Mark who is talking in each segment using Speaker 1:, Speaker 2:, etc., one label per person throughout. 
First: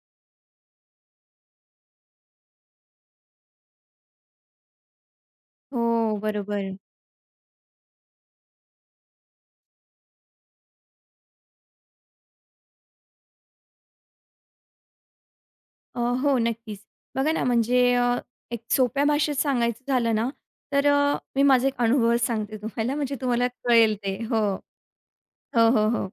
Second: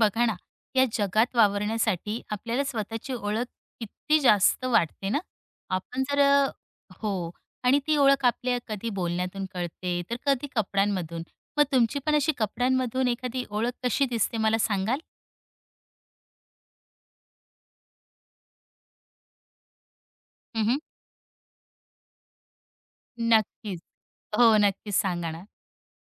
Speaker 1: बघा ना, या जगात वावरण्यासाठी आपल्याला स्वतःची ओळख किती जास्त वाटते ना. आपण
Speaker 2: हो,
Speaker 1: जर
Speaker 2: बरोबर.
Speaker 1: हो आणि ती ओळख आपल्या कधी बोलण्यातून कळते, तर कधी कपड्यांमधून. मग तुमची पण अशी कपड्यांमधून एखादी ओळख कशी दिसते मला सांगाल?
Speaker 2: हो, नक्कीच. बघा ना, म्हणजे एक सोप्या भाषेत सांगायचं झालं ना,
Speaker 1: हं,
Speaker 2: तर मी माझा एक अनुभव सांगते तुम्हाला, म्हणजे तुम्हाला
Speaker 1: नक्कीच.
Speaker 2: कळेल ते. हो.
Speaker 1: हो, नक्कीच सांगा ना.
Speaker 2: हो, हो, हो.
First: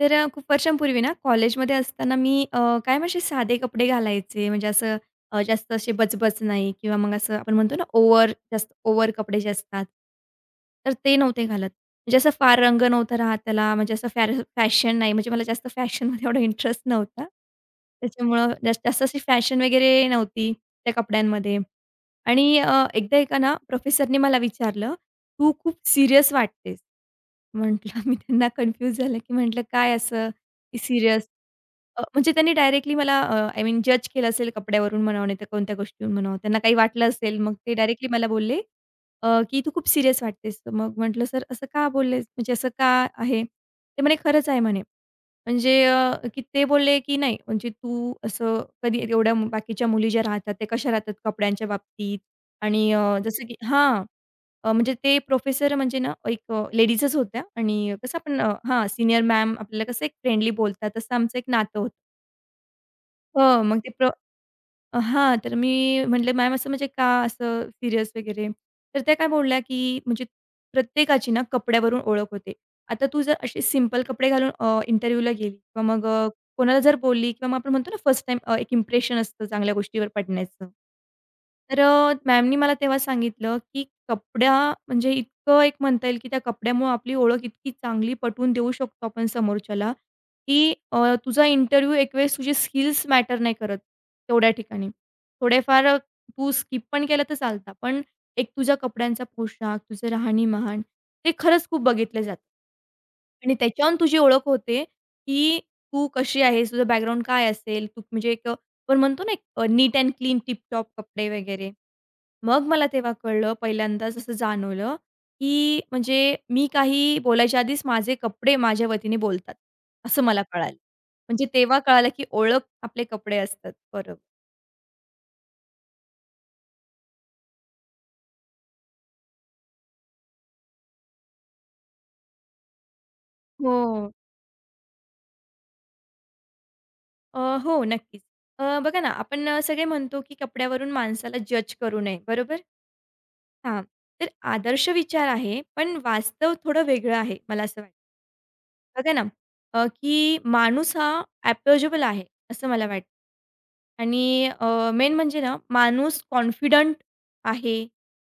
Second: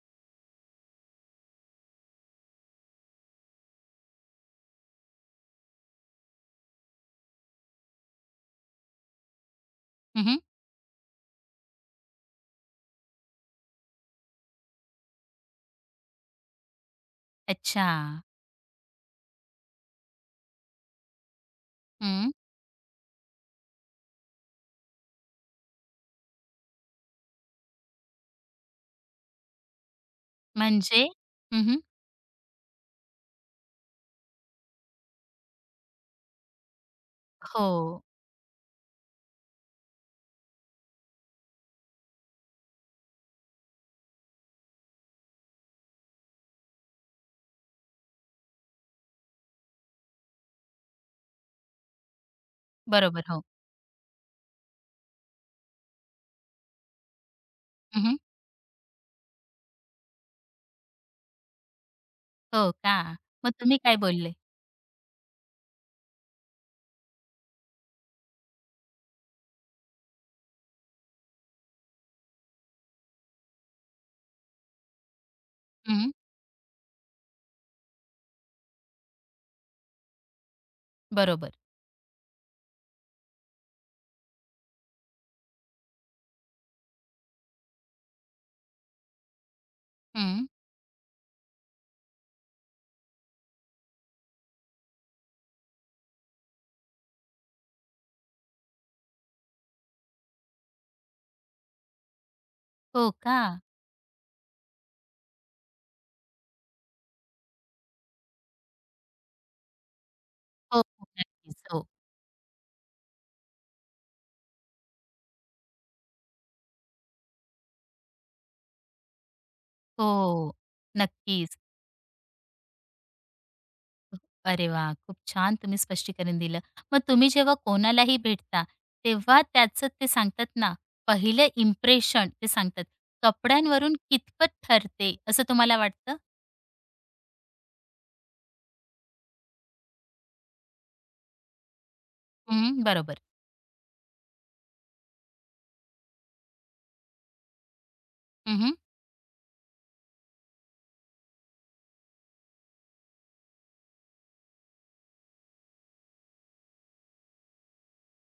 Speaker 2: तर खूप वर्षांपूर्वी ना कॉलेजमध्ये असताना मी कायम असे साधे कपडे घालायचे. म्हणजे असं जास्त असे बचबच नाही किंवा मग असं आपण म्हणतो ना ओव्हर जास्त ओव्हर कपडे जे असतात,
Speaker 1: हं,
Speaker 2: तर ते नव्हते घालत. म्हणजे असं फार रंग नव्हता राहत त्याला. म्हणजे असं फॅशन नाही. म्हणजे मला जास्त फॅशनमध्ये एवढा इंटरेस्ट नव्हता.
Speaker 1: अच्छा.
Speaker 2: त्याच्यामुळं जास्त जास्त अशी फॅशन वगैरे नव्हती त्या कपड्यांमध्ये.
Speaker 1: हं.
Speaker 2: आणि एकदा एका ना प्रोफेसरने मला विचारलं तू खूप सीरियस वाटतेस. म्हटलं मी त्यांना कन्फ्यूज झालं, की म्हटलं काय असं की
Speaker 1: म्हणजे?
Speaker 2: सीरियस?
Speaker 1: हं,
Speaker 2: म्हणजे त्यांनी डायरेक्टली मला आय मीन जज केलं असेल कपड्यावरून म्हणावं नाहीतर कोणत्या गोष्टीवरून म्हणावं. त्यांना काही वाटलं असेल मग ते
Speaker 1: हो.
Speaker 2: डायरेक्टली मला बोलले, की "तू खूप सीरियस वाटतेस." मग म्हटलं, "सर असं का बोललेस? म्हणजे असं का आहे?" ते म्हणे, "खरंच आहे." म्हणे. म्हणजे की ते बोलले, की "नाही म्हणजे तू असं कधी एवढ्या बाकीच्या मुली ज्या राहतात, त्या कशा राहतात कपड्यांच्या बाबतीत आणि
Speaker 1: बरोबर. हो.
Speaker 2: जसं की" हां. म्हणजे ते प्रोफेसर म्हणजे ना एक लेडीजच होत्या आणि
Speaker 1: हं,
Speaker 2: कसं आपण हां, सीनियर मॅम आपल्याला कसं एक फ्रेंडली बोलतात, तसं आमचं एक नातं होतं.
Speaker 1: हो का? मग
Speaker 2: हो,
Speaker 1: तुम्ही
Speaker 2: मग ते
Speaker 1: काय
Speaker 2: प्र
Speaker 1: बोलले?
Speaker 2: अ, हां, तर मी म्हटले, "मॅम असं म्हणजे का असं सीरियस वगैरे?" तर त्या काय बोलल्या, की म्हणजे प्रत्येकाची ना कपड्यावरून ओळख होते. आता तू जर असे सिंपल कपडे घालून इंटरव्ह्यूला गेली किंवा मग
Speaker 1: हं.
Speaker 2: अ, कोणाला जर बोलली किंवा मग आपण म्हणतो ना फर्स्ट टाईम एक इम्प्रेशन असतं चांगल्या गोष्टीवर पडण्याचं.
Speaker 1: बरोबर.
Speaker 2: तर मॅमनी मला तेव्हा सांगितलं, की कपड्या म्हणजे इतकं एक म्हणता येईल, की त्या कपड्यामुळं आपली ओळख इतकी चांगली पटवून देऊ शकतो आपण समोरच्याला,
Speaker 1: हं.
Speaker 2: की तुझा इंटरव्ह्यू एक वेळेस तुझे स्किल्स मॅटर नाही करत तेवढ्या ठिकाणी. थोडेफार तू स्किप पण केलं तर चालतं. पण एक तुझ्या कपड्यांचा पोशाख, तुझं राहणीमान ते खरंच खूप बघितलं जातं.
Speaker 1: हो का?
Speaker 2: आणि त्याच्यावरून तुझी ओळख होते, की तू कशी आहेस, तुझं बॅकग्राऊंड काय असेल, तू म्हणजे एक आपण म्हणतो ना, एक नीट अँड क्लीन
Speaker 1: हो,
Speaker 2: टिप-टॉप
Speaker 1: हो.
Speaker 2: कपडे
Speaker 1: नक्कीच.
Speaker 2: वगैरे.
Speaker 1: हो.
Speaker 2: मग मला तेव्हा कळलं पहिल्यांदाच असं जाणवलं, की म्हणजे मी काही बोलायच्या आधीच माझे कपडे माझ्या वतीने बोलतात, असं मला
Speaker 1: हो.
Speaker 2: कळालं. म्हणजे
Speaker 1: नक्कीच.
Speaker 2: तेव्हा कळालं, की ओळख आपले कपडे असतात. बरोबर.
Speaker 1: अरे वाह! खूप छान तुम्ही स्पष्टीकरण दिलं. मग तुम्ही जेव्हा कोणालाही भेटता, तेव्हा त्याचं ते सांगतात ना, पहिलं इम्प्रेशन ते सांगतात. कपड्यांवरून
Speaker 2: हो.
Speaker 1: कितपत ठरते, असं तुम्हाला वाटतं?
Speaker 2: अ, हो, नक्कीच. बघा ना, आपण सगळे म्हणतो, की कपड्यावरून माणसाला जज करू नये, बरोबर?
Speaker 1: हं, बरोबर.
Speaker 2: हां. तर आदर्श विचार आहे, पण वास्तव थोडं वेगळं आहे, मला असं वाटतं.
Speaker 1: हं, हं.
Speaker 2: बघा ना, की माणूस हा अप्रोचेबल आहे, असं मला वाटतं. आणि अ, मेन म्हणजे ना, माणूस कॉन्फिडंट आहे.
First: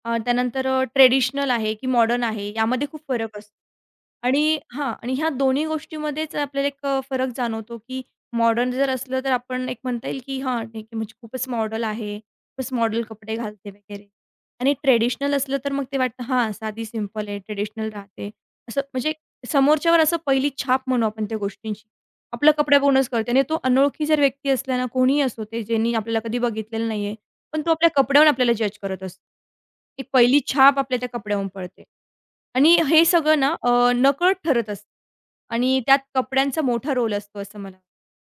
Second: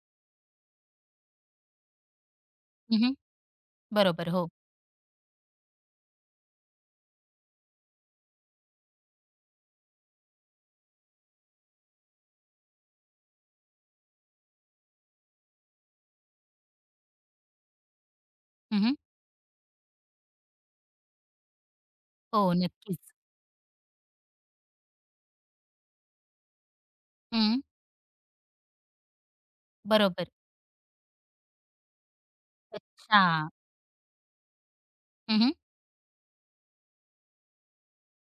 Speaker 2: त्यानंतर ट्रेडिशनल आहे की मॉडर्न आहे, यामध्ये खूप फरक असतो.
Speaker 1: बरोबर. हो.
Speaker 2: आणि हां. आणि ह्या दोन्ही गोष्टीमध्येच आपल्याला एक फरक जाणवतो, की मॉडर्न जर असलं तर आपण एक म्हणता येईल, की हां, ठीक आहे म्हणजे खूपच मॉडल आहे, खूपच मॉडल कपडे घालते वगैरे. आणि ट्रेडिशनल असलं तर मग ते वाटतं हां, साधी सिंपल आहे, ट्रेडिशनल राहते. असं
Speaker 1: हं, हं.
Speaker 2: म्हणजे समोरच्यावर असं पहिली छाप म्हणू आपण त्या गोष्टींची. आपला
Speaker 1: हो,
Speaker 2: कपडा
Speaker 1: नक्कीच.
Speaker 2: बघूनच कळते आणि तो अनोळखी जर व्यक्ती असला ना, कोणीही असो ते ज्यांनी आपल्याला कधी बघितलेलं नाहीये.
Speaker 1: हं.
Speaker 2: पण तो आपल्या कपड्यावरून आपल्याला जज करत असतो. ती
Speaker 1: बरोबर.
Speaker 2: पहिली छाप आपल्या त्या कपड्यावरून पडते. आणि हे
Speaker 1: अच्छा.
Speaker 2: सगळं ना नकळत ठरत असतं
Speaker 1: हं,
Speaker 2: आणि त्यात कपड्यांचा मोठा रोल असतो असं मला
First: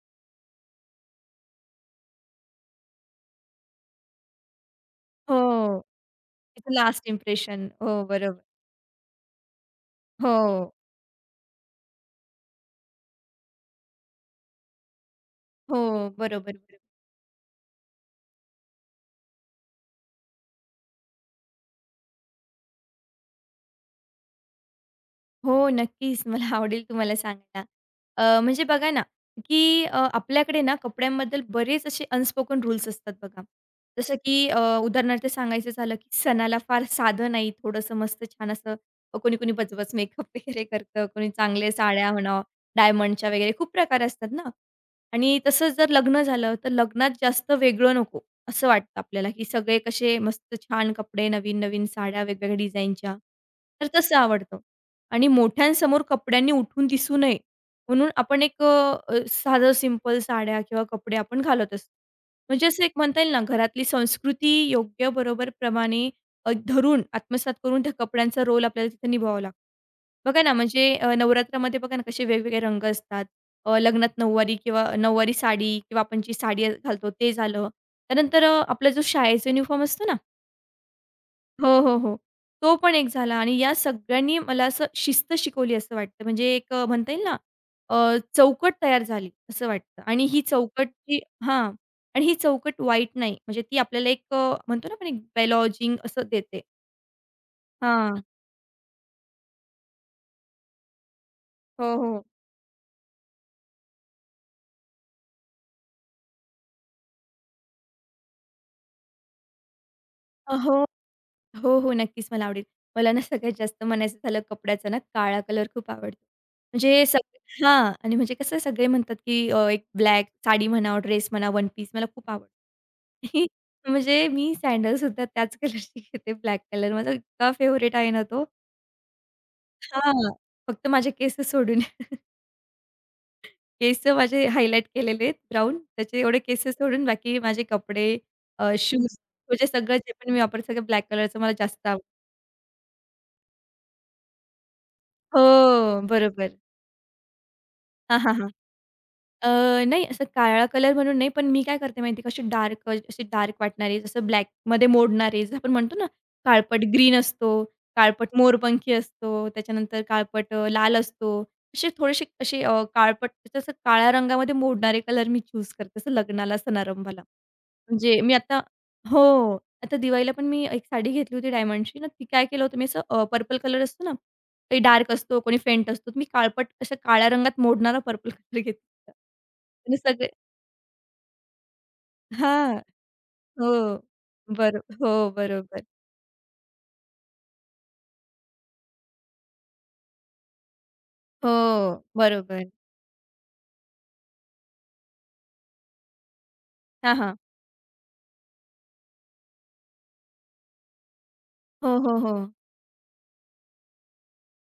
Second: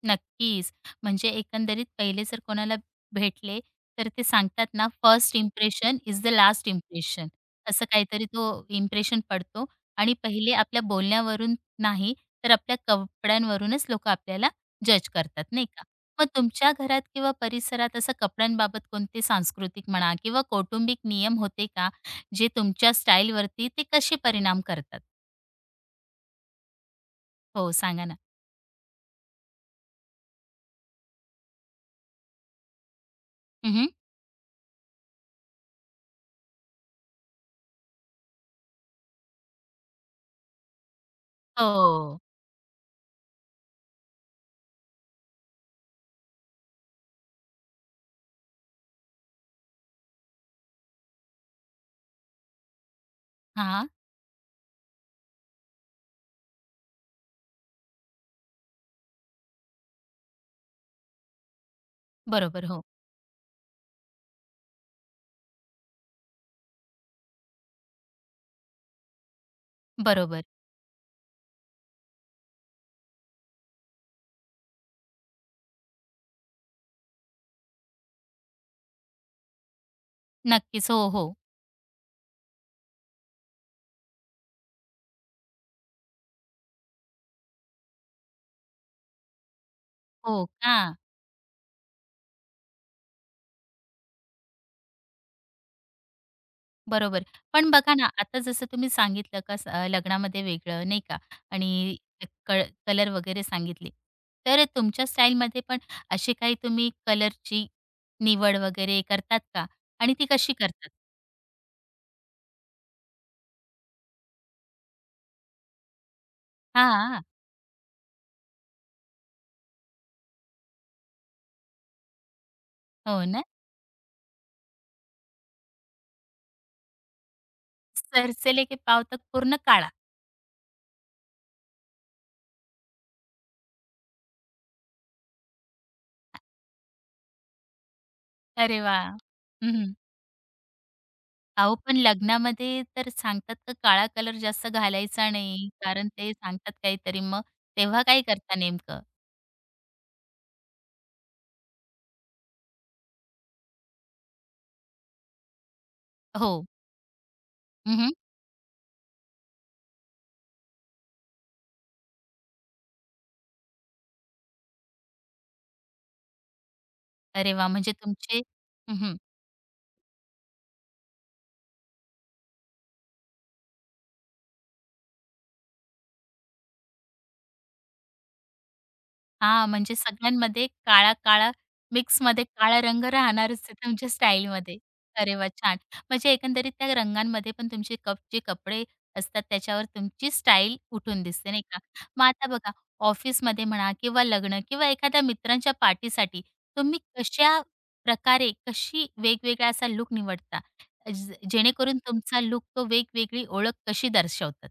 Speaker 1: नक्कीच. म्हणजे एकंदरीत पहिले जर कोणाला भेटले, तर ते सांगतात ना, फर्स्ट
Speaker 2: हो.
Speaker 1: Impression is the last
Speaker 2: last
Speaker 1: impression.
Speaker 2: Impression.
Speaker 1: असं
Speaker 2: हो,
Speaker 1: काहीतरी
Speaker 2: बरोबर.
Speaker 1: तो इम्प्रेशन पडतो आणि पहिले
Speaker 2: हो,
Speaker 1: आपल्या बोलण्यावरून नाही, तर आपल्या कपड्यांवरूनच लोकं आपल्याला जज करतात, नाही
Speaker 2: हो.
Speaker 1: का? मग
Speaker 2: बरोबर,
Speaker 1: तुमच्या
Speaker 2: बरोबर.
Speaker 1: घरात किंवा परिसरात असं कपड्यांबाबत कोणते सांस्कृतिक म्हणा किंवा कौटुंबिक नियम होते का? जे तुमच्या स्टाईलवरती ते कसे परिणाम करतात?
Speaker 2: हो, नक्कीच. मला आवडेल तुम्हाला सांगायला.
Speaker 1: हो, सांगा ना.
Speaker 2: म्हणजे बघा ना, की आपल्याकडे ना कपड्यांबद्दल बरेच असे अनस्पोकन रूल्स असतात बघा.
Speaker 1: हं,
Speaker 2: जसं की उदाहरणार्थ सांगायचं झालं, की सणाला फार साधं नाही, थोडंसं मस्त छान असं कोणी-कोणी बचबच मेकअप वगैरे करतं, कोणी चांगले साड्या
Speaker 1: हो.
Speaker 2: म्हणा, डायमंडच्या वगैरे खूप प्रकार असतात ना. आणि तसंच जर लग्न झालं, तर लग्नात जास्त वेगळं नको, असं वाटतं आपल्याला, की सगळे कसे मस्त छान कपडे, नवीन-नवीन साड्या वेगवेगळ्या डिझाईनच्या. तर
Speaker 1: हां.
Speaker 2: तसं आवडतं. आणि मोठ्यांसमोर कपड्यांनी उठून दिसू नये, म्हणून आपण एक अ, अ, साधं सिंपल साड्या किंवा कपडे आपण घालत असतो.
Speaker 1: बरोबर.
Speaker 2: म्हणजे
Speaker 1: हो.
Speaker 2: असं एक म्हणता येईल ना, घरातली संस्कृती योग्य बरोबर प्रमाणे धरून आत्मसात करून त्या कपड्यांचा रोल आपल्याला तिथे निभावावा लागतो. बघा
Speaker 1: बरोबर.
Speaker 2: ना, म्हणजे नवरात्रामध्ये बघा ना, कसे वेगवेगळे रंग असतात. लग्नात नऊवारी किंवा नऊवारी साडी किंवा आपण जी साडी घालतो ते झालं. त्यानंतर आपला जो शाळेचा युनिफॉर्म असतो ना
Speaker 1: नक्कीच. हो, हो.
Speaker 2: हो, हो, हो. तो पण एक झाला आणि या सगळ्यांनी मला असं शिस्त शिकवली असं वाटतं. म्हणजे एक म्हणता येईल ना चौकट तयार झाली असं वाटतं आणि
Speaker 1: हो
Speaker 2: ही
Speaker 1: का?
Speaker 2: चौकट जी हां. आणि ही चौकट वाईट नाही. म्हणजे ती आपल्याला एक म्हणतो ना आपण एक बेलॉजिंग असं देते.
Speaker 1: बरोबर. पण बघा ना,
Speaker 2: हां.
Speaker 1: आता जसं तुम्ही सांगितलं का स लग्नामध्ये वेगळं नाही का
Speaker 2: हो,
Speaker 1: आणि
Speaker 2: हो.
Speaker 1: कलर वगैरे सांगितले. तर तुमच्या स्टाईलमध्ये पण अशी काही तुम्ही कलरची निवड वगैरे करतात का? आणि ती कशी
Speaker 2: हो.
Speaker 1: करतात?
Speaker 2: हो, हो. नक्कीच मला आवडेल. मला ना सगळ्यात जास्त म्हणायचं झालं कपड्याचा ना काळा कलर खूप आवडतो. म्हणजे
Speaker 1: हां.
Speaker 2: हां. आणि म्हणजे कसं सगळे म्हणतात, की एक ब्लॅक साडी म्हणा, ड्रेस म्हणा, वन पीस मला खूप आवडतो.
Speaker 1: हो ना?
Speaker 2: म्हणजे मी सँडलसुद्धा त्याच कलरची घेते ब्लॅक कलर माझा इतका फेव्हरेट आहे ना तो.
Speaker 1: "सरसेले के पाँव तक पूर्ण काळा."
Speaker 2: हां. फक्त माझे केस सोडून. केस माझे हायलाइट केलेले आहेत ब्राउन. त्याचे एवढे केस सोडून बाकी माझे कपडे,
Speaker 1: अरे
Speaker 2: शूज
Speaker 1: वाह!
Speaker 2: म्हणजे
Speaker 1: हं,
Speaker 2: सगळं जे पण मी वापरते सगळं ब्लॅक कलरचं मला
Speaker 1: अहो,
Speaker 2: जास्त
Speaker 1: पण
Speaker 2: आवडतं.
Speaker 1: लग्नामध्ये तर सांगतात का काळा कलर जास्त घालायचा नाही,
Speaker 2: हो,
Speaker 1: कारण ते
Speaker 2: बरोबर.
Speaker 1: सांगतात काहीतरी. मग तेव्हा
Speaker 2: हां,
Speaker 1: काय
Speaker 2: हां, हां.
Speaker 1: करता नेमकं?
Speaker 2: अ, नाही असं काळा कलर म्हणून नाही, पण मी काय करते माहिती आहे का, अशी डार्क वाटणारे, जसं ब्लॅकमध्ये मोडणारे, जसं आपण म्हणतो ना,
Speaker 1: हो.
Speaker 2: काळपट ग्रीन असतो,
Speaker 1: हं,
Speaker 2: काळपट मोरपंखी असतो, त्याच्यानंतर काळपट लाल असतो. असे थोडेसे असे काळपट जसं काळ्या रंगामध्ये मोडणारे कलर मी चूज करते, जसं लग्नाला, समारंभाला.
Speaker 1: अरे वा म्हणजे
Speaker 2: म्हणजे मी
Speaker 1: तुमचे
Speaker 2: आता
Speaker 1: हं, हं.
Speaker 2: हो. आता दिवाळीला पण मी एक साडी घेतली होती डायमंडची ना, ती काय केलं होतं मी असं पर्पल कलर असतो ना, काही डार्क असतो, कोणी फेंट असतो. मी काळपट अशा काळ्या रंगात मोडणारा पर्पल कलर घेतला होता.
Speaker 1: हां, म्हणजे
Speaker 2: आणि सगळे
Speaker 1: सगळ्यांमध्ये काळा-काळा मिक्समध्ये
Speaker 2: हां.
Speaker 1: काळा रंग राहणारच
Speaker 2: हो.
Speaker 1: आहे तुमच्या स्टाईलमध्ये.
Speaker 2: हो,
Speaker 1: अरे वाह! छान.
Speaker 2: बरोबर.
Speaker 1: म्हणजे एकंदरीत त्या रंगांमध्ये पण तुमचे कप जे कपडे असतात त्याच्यावर तुमची स्टाईल उठून
Speaker 2: हो,
Speaker 1: दिसते नाही का? मग आता
Speaker 2: बरोबर.
Speaker 1: बघा ऑफिसमध्ये म्हणा किंवा लग्न किंवा एखाद्या मित्रांच्या पार्टीसाठी तुम्ही
Speaker 2: हां, हां.
Speaker 1: कशा प्रकारे, कशी वेगवेगळा असा लूक निवडता? ज
Speaker 2: हो,
Speaker 1: जेणेकरून
Speaker 2: हो, हो.
Speaker 1: तुमचा लूक तो वेगवेगळी ओळख कशी दर्शवतात?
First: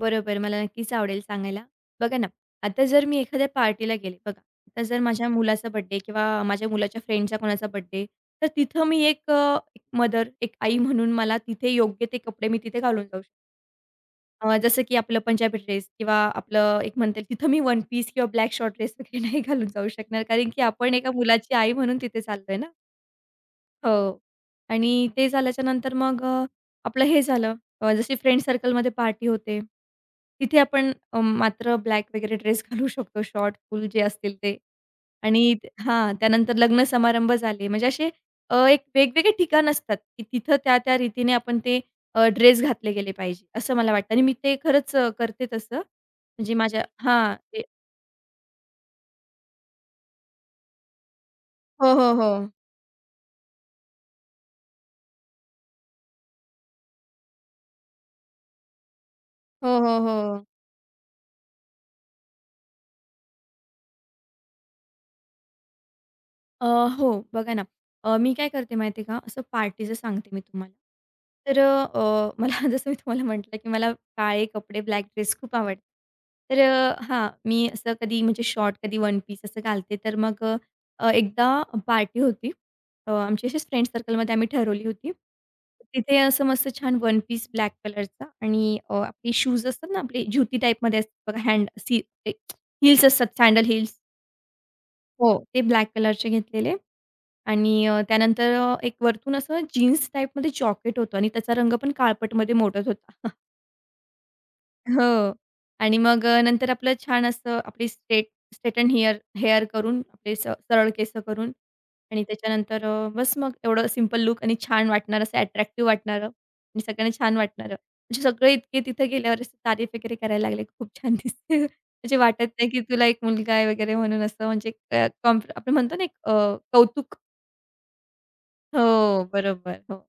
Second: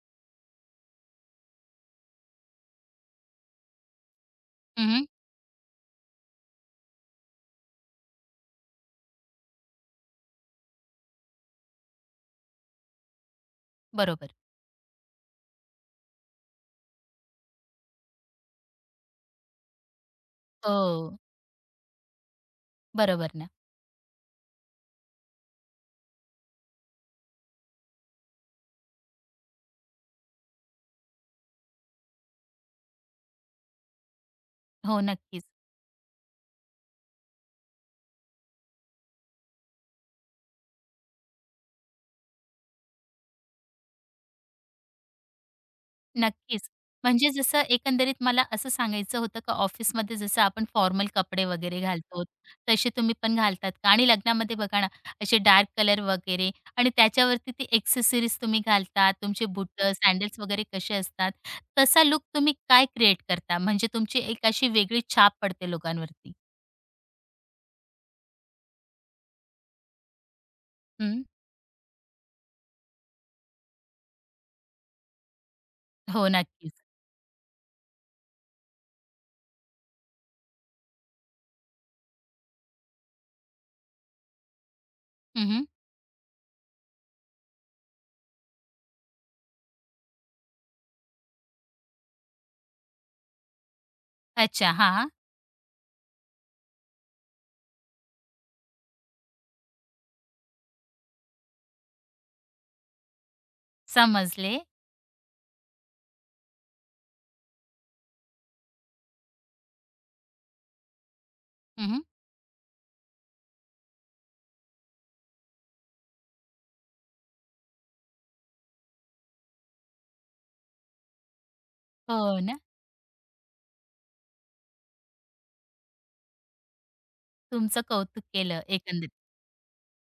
Speaker 2: बरोबर. मला नक्कीच आवडेल सांगायला. बघा ना, आता जर मी एखाद्या पार्टीला गेले बघा, आता जर
Speaker 1: हं,
Speaker 2: माझ्या मुलाचा बर्थडे किंवा माझ्या मुलाच्या फ्रेंडचा कोणाचा बर्थडे, तर तिथं मी एक मदर, एक आई म्हणून मला तिथे योग्य ते कपडे मी तिथे घालून जाऊ शकते.
Speaker 1: बरोबर.
Speaker 2: जसं की आपलं पंजाबी ड्रेस किंवा आपलं एक म्हणता येईल तिथं मी वन पीस किंवा ब्लॅक शॉर्ट ड्रेस वगैरे नाही घालून जाऊ शकणार कारण की आपण एका
Speaker 1: हो.
Speaker 2: मुलाची आई म्हणून तिथे चाललोय ना.
Speaker 1: बरोबर ना.
Speaker 2: हो. आणि ते झाल्याच्यानंतर मग आपलं हे झालं जशी फ्रेंड सर्कलमध्ये पार्टी होते. तिथे आपण मात्र ब्लॅक वगैरे ड्रेस घालू शकतो शॉर्ट, फुल जे असतील ते.
Speaker 1: हो, नक्कीच,
Speaker 2: आणि हां, त्यानंतर लग्न समारंभ झाले. म्हणजे असे एक वेगवेगळे ठिकाण असतात, की तिथं त्या-त्या रीतीने आपण ते ड्रेस घातले गेले पाहिजे, असं मला वाटतं. आणि मी ते खरंच करते तसं. म्हणजे
Speaker 1: नक्कीच.
Speaker 2: माझ्या
Speaker 1: म्हणजे
Speaker 2: हां.
Speaker 1: जसं
Speaker 2: ते
Speaker 1: एकंदरीत मला असं सांगायचं होतं का ऑफिसमध्ये जसं आपण फॉर्मल कपडे वगैरे
Speaker 2: हो, हो,
Speaker 1: घालतो,
Speaker 2: हो.
Speaker 1: तसे तुम्ही पण घालतात का? आणि लग्नामध्ये बघा ना, असे डार्क कलर वगैरे आणि त्याच्यावरती ती एक्सेसरीज तुम्ही घालतात, तुमचे
Speaker 2: हो,
Speaker 1: बुटं,
Speaker 2: हो,
Speaker 1: सँडल्स
Speaker 2: हो.
Speaker 1: वगैरे कसे असतात. तसा लूक तुम्ही काय क्रिएट करता? म्हणजे तुमची एक अशी वेगळी छाप पडते लोकांवरती.
Speaker 2: अ, हो, बघा ना, मी काय करते माहिती आहे का? असं पार्टीचं सांगते मी तुम्हाला.
Speaker 1: हं.
Speaker 2: तर मला जसं मी तुम्हाला म्हटलं, की मला काळे कपडे, ब्लॅक ड्रेस खूप आवडतात.
Speaker 1: हो,
Speaker 2: तर
Speaker 1: नक्कीच.
Speaker 2: हां, मी असं कधी म्हणजे शॉर्ट, कधी वन पीस असं घालते. तर मग एकदा पार्टी होती. आमची अशीच फ्रेंड सर्कलमध्ये आम्ही ठरवली होती.
Speaker 1: हं,
Speaker 2: तिथे असं मस्त छान वन पीस ब्लॅक कलरचा आणि आपले शूज असतात ना, आपले ज्युती टाईपमध्ये असतात बघा, हँड सी हिल्स असतात, सँडल हिल्स.
Speaker 1: अच्छा. हां,
Speaker 2: हो. ते ब्लॅक कलरचे घेतलेले. आणि त्यानंतर एक वरतून असं जीन्स टाईपमध्ये जॉकेट होतं आणि त्याचा रंग पण काळपटमध्ये मोडत होता.
Speaker 1: समजले.
Speaker 2: हो. आणि मग नंतर आपलं छान असं आपली स्ट्रेटन हेअर हेअर करून आपले सरळ केसं करून
Speaker 1: हं.
Speaker 2: आणि त्याच्यानंतर बस मग एवढं सिंपल लुक आणि छान वाटणारं, असं अट्रॅक्टिव्ह वाटणारं आणि सगळ्यांना छान वाटणारं. म्हणजे सगळे इतके तिथे गेल्यावर असे तारीफ वगैरे करायला लागले. खूप छान दिसते. म्हणजे
Speaker 1: हो
Speaker 2: वाटत
Speaker 1: ना.
Speaker 2: नाही की तुला एक मुलगा आहे वगैरे म्हणून असं म्हणजे आपण म्हणतो ना एक कौतुक.
Speaker 1: तुमचं कौतुक केलं एकंदरीत.
Speaker 2: हो, बरोबर. हो.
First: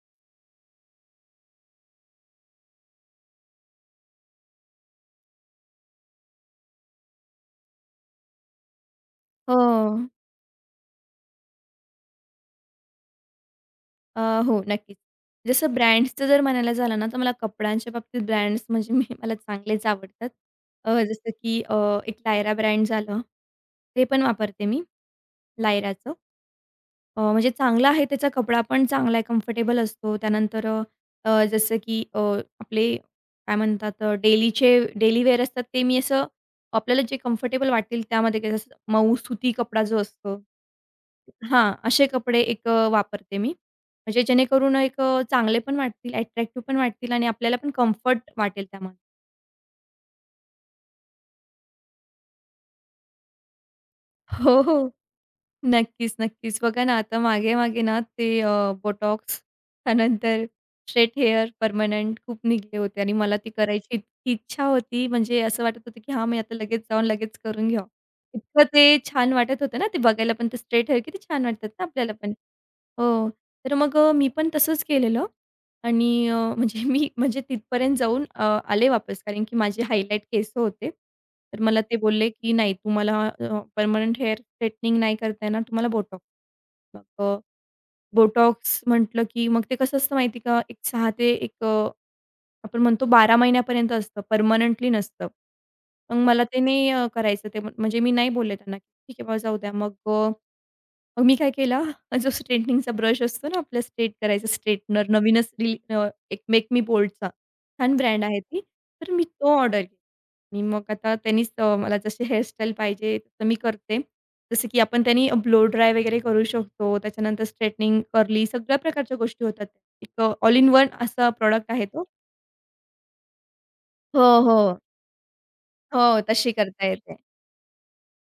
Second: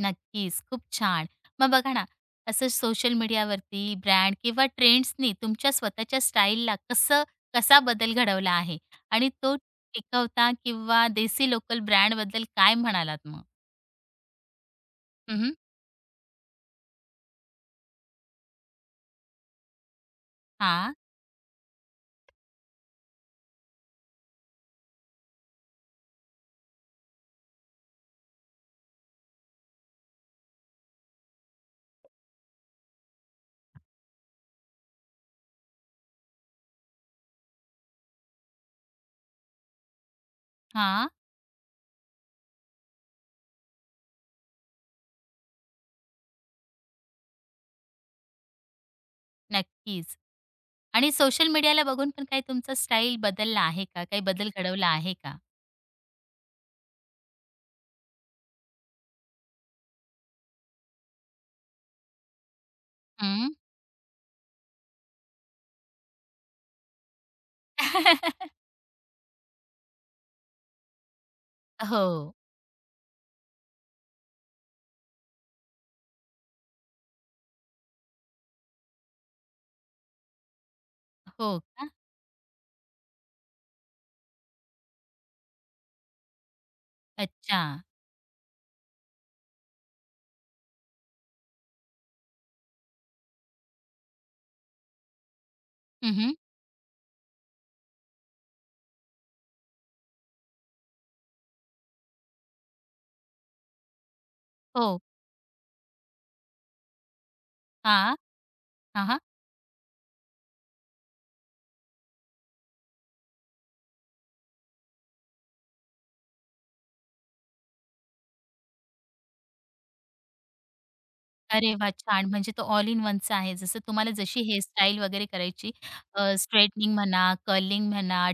Speaker 1: नक्कीच, खूप छान. मग बघा ना, असं सोशल मीडियावरती ब्रँड किंवा ट्रेंड्सनी तुमच्या स्वतःच्या स्टाईलला कसं कसा बदल घडवला आहे? आणि तो
Speaker 2: हो.
Speaker 1: टिकवता किंवा देसी लोकल ब्रँडबद्दल काय म्हणालात मग?
Speaker 2: अ, हो, नक्कीच.
Speaker 1: हं, हं.
Speaker 2: जसं ब्रँड्सचं जर म्हणायला झालं ना, तर मला कपड्यांच्या बाबतीत ब्रँड्स म्हणजे मी मला चांगलेच आवडतात.
Speaker 1: हां,
Speaker 2: जसं की एक लायरा ब्रँड झालं, ते पण वापरते मी लायराचं. म्हणजे चांगलं आहे त्याचा कपडा पण चांगला आहे, कम्फर्टेबल असतो. त्यानंतर अ, अ, जसं की अ, आपले काय म्हणतात डेलीचे डेली वेअर असतात ते मी असं आपल्याला जे कम्फर्टेबल वाटेल त्यामध्ये जसं मऊ सुती कपडा जो असतो
Speaker 1: हां.
Speaker 2: हां, असे कपडे एक वापरते मी. म्हणजे जेणेकरून एक चांगले पण वाटतील, अट्रॅक्टिव्ह पण वाटतील आणि आपल्याला पण कम्फर्ट वाटेल त्यामध्ये.
Speaker 1: नक्कीच. आणि सोशल मीडियाला बघून पण काही तुमचा स्टाईल बदलला आहे का? काही बदल
Speaker 2: हो, हो.
Speaker 1: घडवला आहे का?
Speaker 2: नक्कीच, नक्कीच. बघा ना, आता मागे-मागे ना ते बोटॉक्स त्यानंतर स्ट्रेट हेअर परमनंट खूप निघले होते आणि मला
Speaker 1: हं.
Speaker 2: ती करायची इतकी इच्छा होती. म्हणजे असं वाटत होतं, की हां, मी आता लगेच जाऊन लगेच करून घ्यावं. इतकं ते छान वाटत होतं ना, ते बघायला पण ते स्ट्रेट हेअर किती छान वाटतात ना
Speaker 1: हो.
Speaker 2: आपल्याला पण. हो, तर मग मी पण तसंच केलेलं. आणि म्हणजे मी म्हणजे तिथपर्यंत जाऊन आले वापस कारण की माझे हायलाइट केस होते.
Speaker 1: हो
Speaker 2: तर मला
Speaker 1: का?
Speaker 2: ते बोलले, की "नाही तुम्हाला परमनंट हेअर स्ट्रेटनिंग नाही करता येणार, तुम्हाला बोटॉक्स." मग
Speaker 1: अच्छा.
Speaker 2: बोटॉक्स म्हटलं, की मग ते कसं असतं माहिती का? एक 6 ते एक आपण म्हणतो 12 महिन्यापर्यंत असतं, परमनंटली नसतं. मग
Speaker 1: हं,
Speaker 2: मला ते नाही करायचं ते म्हणजे मी नाही बोलले त्यांना, "ठीक आहे बाबा जाऊ द्या." मग मी काय केलं, जो स्ट्रेटनिंगचा ब्रश असतो ना आपला स्ट्रेट करायचा
Speaker 1: हो.
Speaker 2: स्ट्रेटनर नवीनच एक मेक मी बोल्डचा छान
Speaker 1: हां.
Speaker 2: ब्रँड आहे ती. तर
Speaker 1: हां,
Speaker 2: मी तो ऑर्डर केला आणि मग आता त्यांनीच मला जशी हेअरस्टाईल पाहिजे तसं मी करते. जसं की आपण त्यांनी ब्लो ड्राय वगैरे करू शकतो. त्याच्यानंतर स्ट्रेटनिंग, कर्ली सगळ्या प्रकारच्या गोष्टी होतात. एक ऑल इन वन असा प्रॉडक्ट
Speaker 1: अरे
Speaker 2: आहे
Speaker 1: वाह!
Speaker 2: तो.
Speaker 1: छान. म्हणजे तो ऑल इन वनचा आहे. जसं तुम्हाला
Speaker 2: हो,
Speaker 1: जशी
Speaker 2: हो.
Speaker 1: हेअरस्टाईल वगैरे करायची
Speaker 2: हो, तशी करता
Speaker 1: स्ट्रेटनिंग
Speaker 2: येते.
Speaker 1: म्हणा, कर्लिंग म्हणा,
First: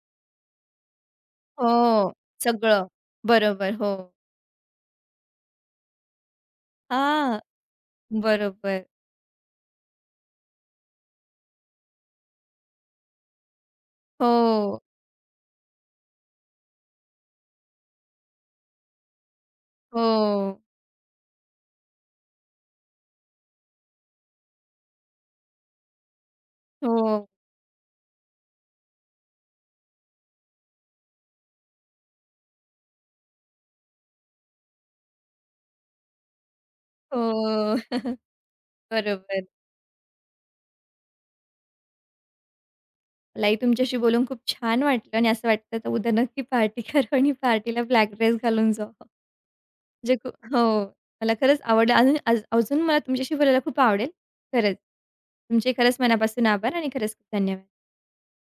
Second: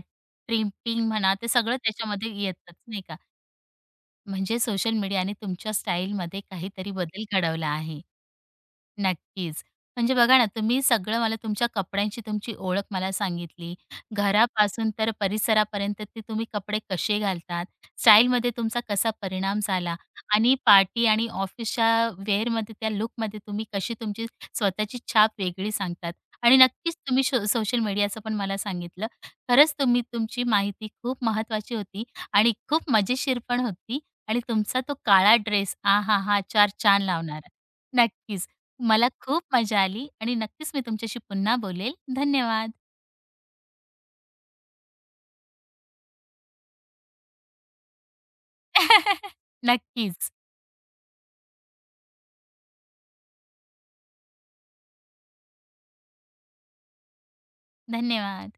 Speaker 1: ट्रिपिंग म्हणा, ते
Speaker 2: हो,
Speaker 1: सगळं त्याच्यामध्ये येतच
Speaker 2: सगळं.
Speaker 1: नाही का.
Speaker 2: बरोबर, हो.
Speaker 1: म्हणजे सोशल मीडियाने तुमच्या स्टाईलमध्ये काहीतरी बदल
Speaker 2: हां.
Speaker 1: घडवला आहे.
Speaker 2: बरोबर.
Speaker 1: नक्कीच. म्हणजे बघा ना, तुम्ही सगळं मला तुमच्या कपड्यांची तुमची ओळख मला सांगितली.
Speaker 2: हो,
Speaker 1: घरापासून तर परिसरापर्यंत ते तुम्ही कपडे कसे घालतात, स्टाईलमध्ये तुमचा कसा परिणाम झाला आणि
Speaker 2: हो.
Speaker 1: पार्टी आणि ऑफिसच्या वेअरमध्ये त्या लूकमध्ये तुम्ही कशी तुमची स्वतःची छाप वेगळी सांगतात आणि नक्कीच तुम्ही
Speaker 2: हो,
Speaker 1: शो सोशल मीडियाचं पण मला सांगितलं. खरंच तुम्ही तुमची माहिती खूप महत्त्वाची होती आणि खूप मजेशीर पण होती आणि तुमचा तो काळा ड्रेस आहाहा! चार चाँद लावणारा.
Speaker 2: हो.
Speaker 1: नक्कीच. मला खूप
Speaker 2: बरोबर.
Speaker 1: मजा आली आणि नक्कीच मी तुमच्याशी पुन्हा बोलेल. धन्यवाद.
Speaker 2: मलाही तुमच्याशी बोलून खूप छान वाटलं आणि असं वाटतं तर उद्या नक्की पार्टी करावं आणि पार्टीला ब्लॅक ड्रेस घालून जावं. जे
Speaker 1: नक्कीच.
Speaker 2: खूप हो. मला खरंच आवडलं. अजून मला तुमच्याशी बोलायला खूप आवडेल. खरंच. तुमचे खरंच मनापासून आभार आणि खरंच खूप धन्यवाद.
Speaker 1: धन्यवाद.